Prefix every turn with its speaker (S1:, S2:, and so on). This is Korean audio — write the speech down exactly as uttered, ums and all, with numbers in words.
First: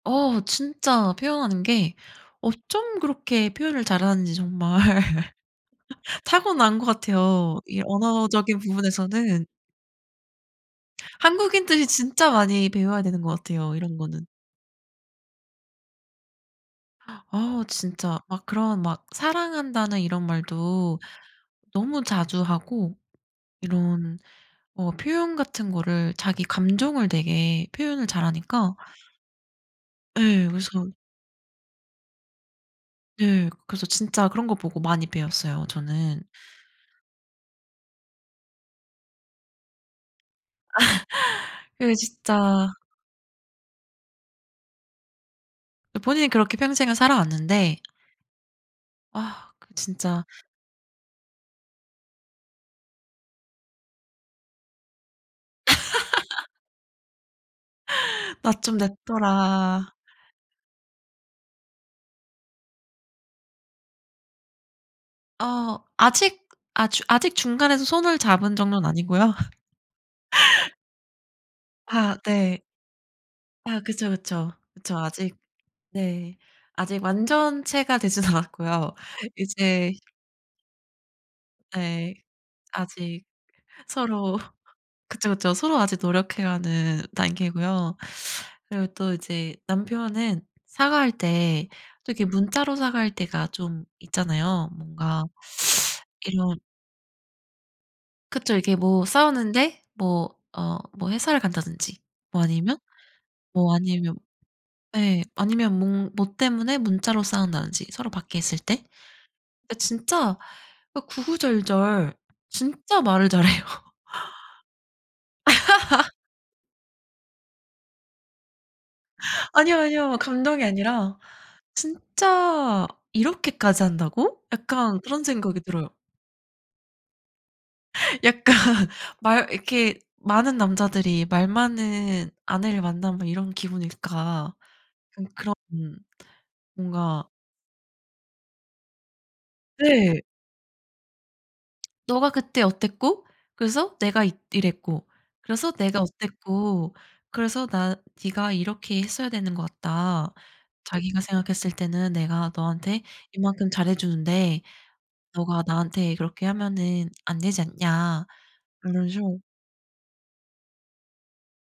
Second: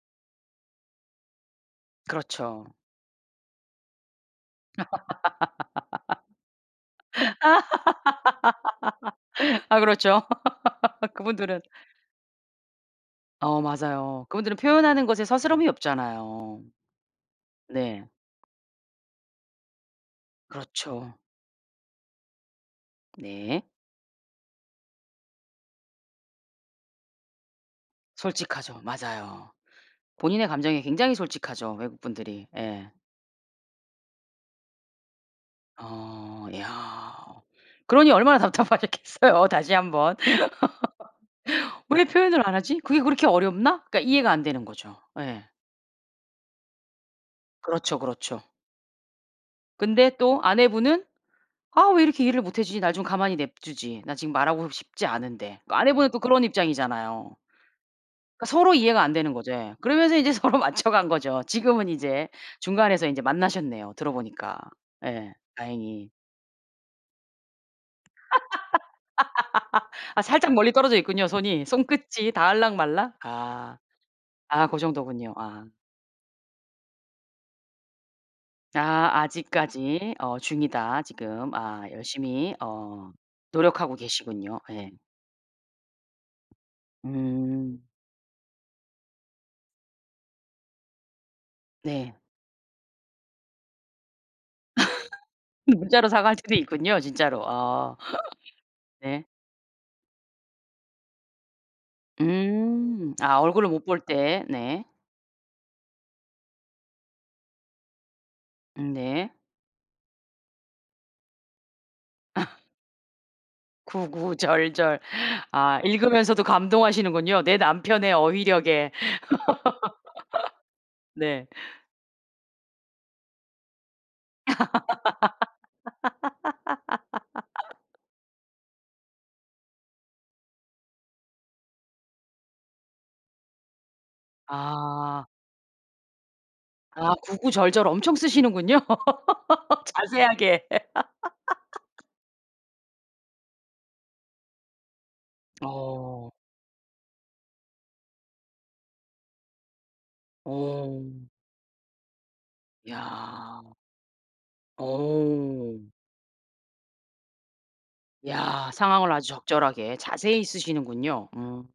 S1: 어 진짜 표현하는 게
S2: 그렇죠.
S1: 어쩜 그렇게 표현을 잘하는지 정말 타고난 것 같아요, 이 언어적인 부분에서는.
S2: 아 그렇죠. 그분들은.
S1: 한국인들이 진짜 많이 배워야 되는 것
S2: 어
S1: 같아요, 이런 거는.
S2: 맞아요. 그분들은 표현하는 것에 서스럼 이 없잖아요.
S1: 아
S2: 네.
S1: 진짜. 막 그런 막 사랑한다는 이런 말도
S2: 그렇죠.
S1: 너무 자주 하고
S2: 네.
S1: 이런 어 표현 같은 거를 자기 감정을 되게 표현을 잘하니까.
S2: 솔직하죠. 맞아요.
S1: 예.
S2: 본인의 감정에
S1: 그래서
S2: 굉장히 솔직하죠, 외국분들이. 예.
S1: 네. 그 그래서 진짜 그런 거 보고 많이 배웠어요 저는.
S2: 어 야. 그러니 얼마나 답답하셨겠어요, 다시 한번.
S1: 그게
S2: '왜 표현을 안
S1: 진짜
S2: 하지? 그게 그렇게 어렵나?' 그러니까 이해가 안 되는 거죠. 네.
S1: 본인이 그렇게 평생을 살아왔는데
S2: 그렇죠, 그렇죠.
S1: 아 그
S2: 근데
S1: 진짜.
S2: 또 아내분은 '아 왜 이렇게 이해를 못 해 주지? 나 좀 가만히 냅두지. 나 지금 말하고 싶지 않은데.' 그 아내분은 또 그런 입장이잖아요.
S1: 나
S2: 서로
S1: 좀
S2: 이해가 안되는거죠. 예.
S1: 냅둬라.
S2: 그러면서 이제 서로 맞춰간거죠. 지금은 이제 중간에서 이제 만나셨네요. 들어보니까. 예.
S1: 어
S2: 다행히.
S1: 아직 아주 아직 중간에서 손을 잡은 정도는 아니고요.
S2: 아 살짝 멀리 떨어져 있군요, 손이.
S1: 아
S2: 손끝이
S1: 네.
S2: 닿을락 말락. 아
S1: 아 그쵸, 그쵸,
S2: 아 그
S1: 그쵸.
S2: 정도군요.
S1: 아직
S2: 아.
S1: 네. 아직 완전체가 되진 않았고요.
S2: 아
S1: 이제
S2: 아직까지 어 중이다 지금 아
S1: 네.
S2: 열심히 어
S1: 아직
S2: 노력하고
S1: 서로
S2: 계시군요. 네.
S1: 그쵸, 그쵸. 서로 아직 노력해 가는
S2: 음.
S1: 단계고요. 그리고 또 이제 남편은 사과할 때 또
S2: 네.
S1: 이렇게 문자로 사과할 때가 좀 있잖아요. 뭔가
S2: 문자로 사과할 때도
S1: 이런
S2: 있군요, 진짜로. 아.
S1: 그쵸. 이렇게 뭐
S2: 네.
S1: 싸우는데 뭐 어 뭐 회사를 간다든지 뭐 아니면
S2: 음. 아 얼굴을
S1: 뭐
S2: 못 볼
S1: 아니면
S2: 때. 네.
S1: 예 아니면 뭐 뭐 때문에 문자로 싸운다든지 서로 밖에 있을 때.
S2: 네.
S1: 네 진짜 어 구구절절 진짜 말을 잘해요.
S2: 구구절절. 아 읽으면서도 감동하시는군요, 내 남편의 어휘력에.
S1: 아니요. 아니요. 감동이 아니라
S2: 네.
S1: '진짜 이렇게까지 한다고?' 약간 그런 생각이 들어요. 약간 말 이렇게 많은 남자들이 말 많은 아내를 만나면 이런 기분일까. 음
S2: 아.
S1: 그런 음
S2: 아
S1: 뭔가
S2: 구구절절 엄청 쓰시는군요.
S1: 네.
S2: 자세하게.
S1: "너가 그때 어땠고 그래서 내가 이 이랬고. 그래서 내가
S2: 어.
S1: 어땠고 그래서 나 네가 이렇게 했어야 되는 것 같다.
S2: 어.
S1: 자기가 생각했을 때는 내가 너한테
S2: 야.
S1: 이만큼 잘해주는데 너가
S2: 어.
S1: 나한테 그렇게 하면은 안 되지 않냐."
S2: 야
S1: 이런
S2: 상황을 아주
S1: 식으로
S2: 적절하게 자세히 쓰시는군요. 음.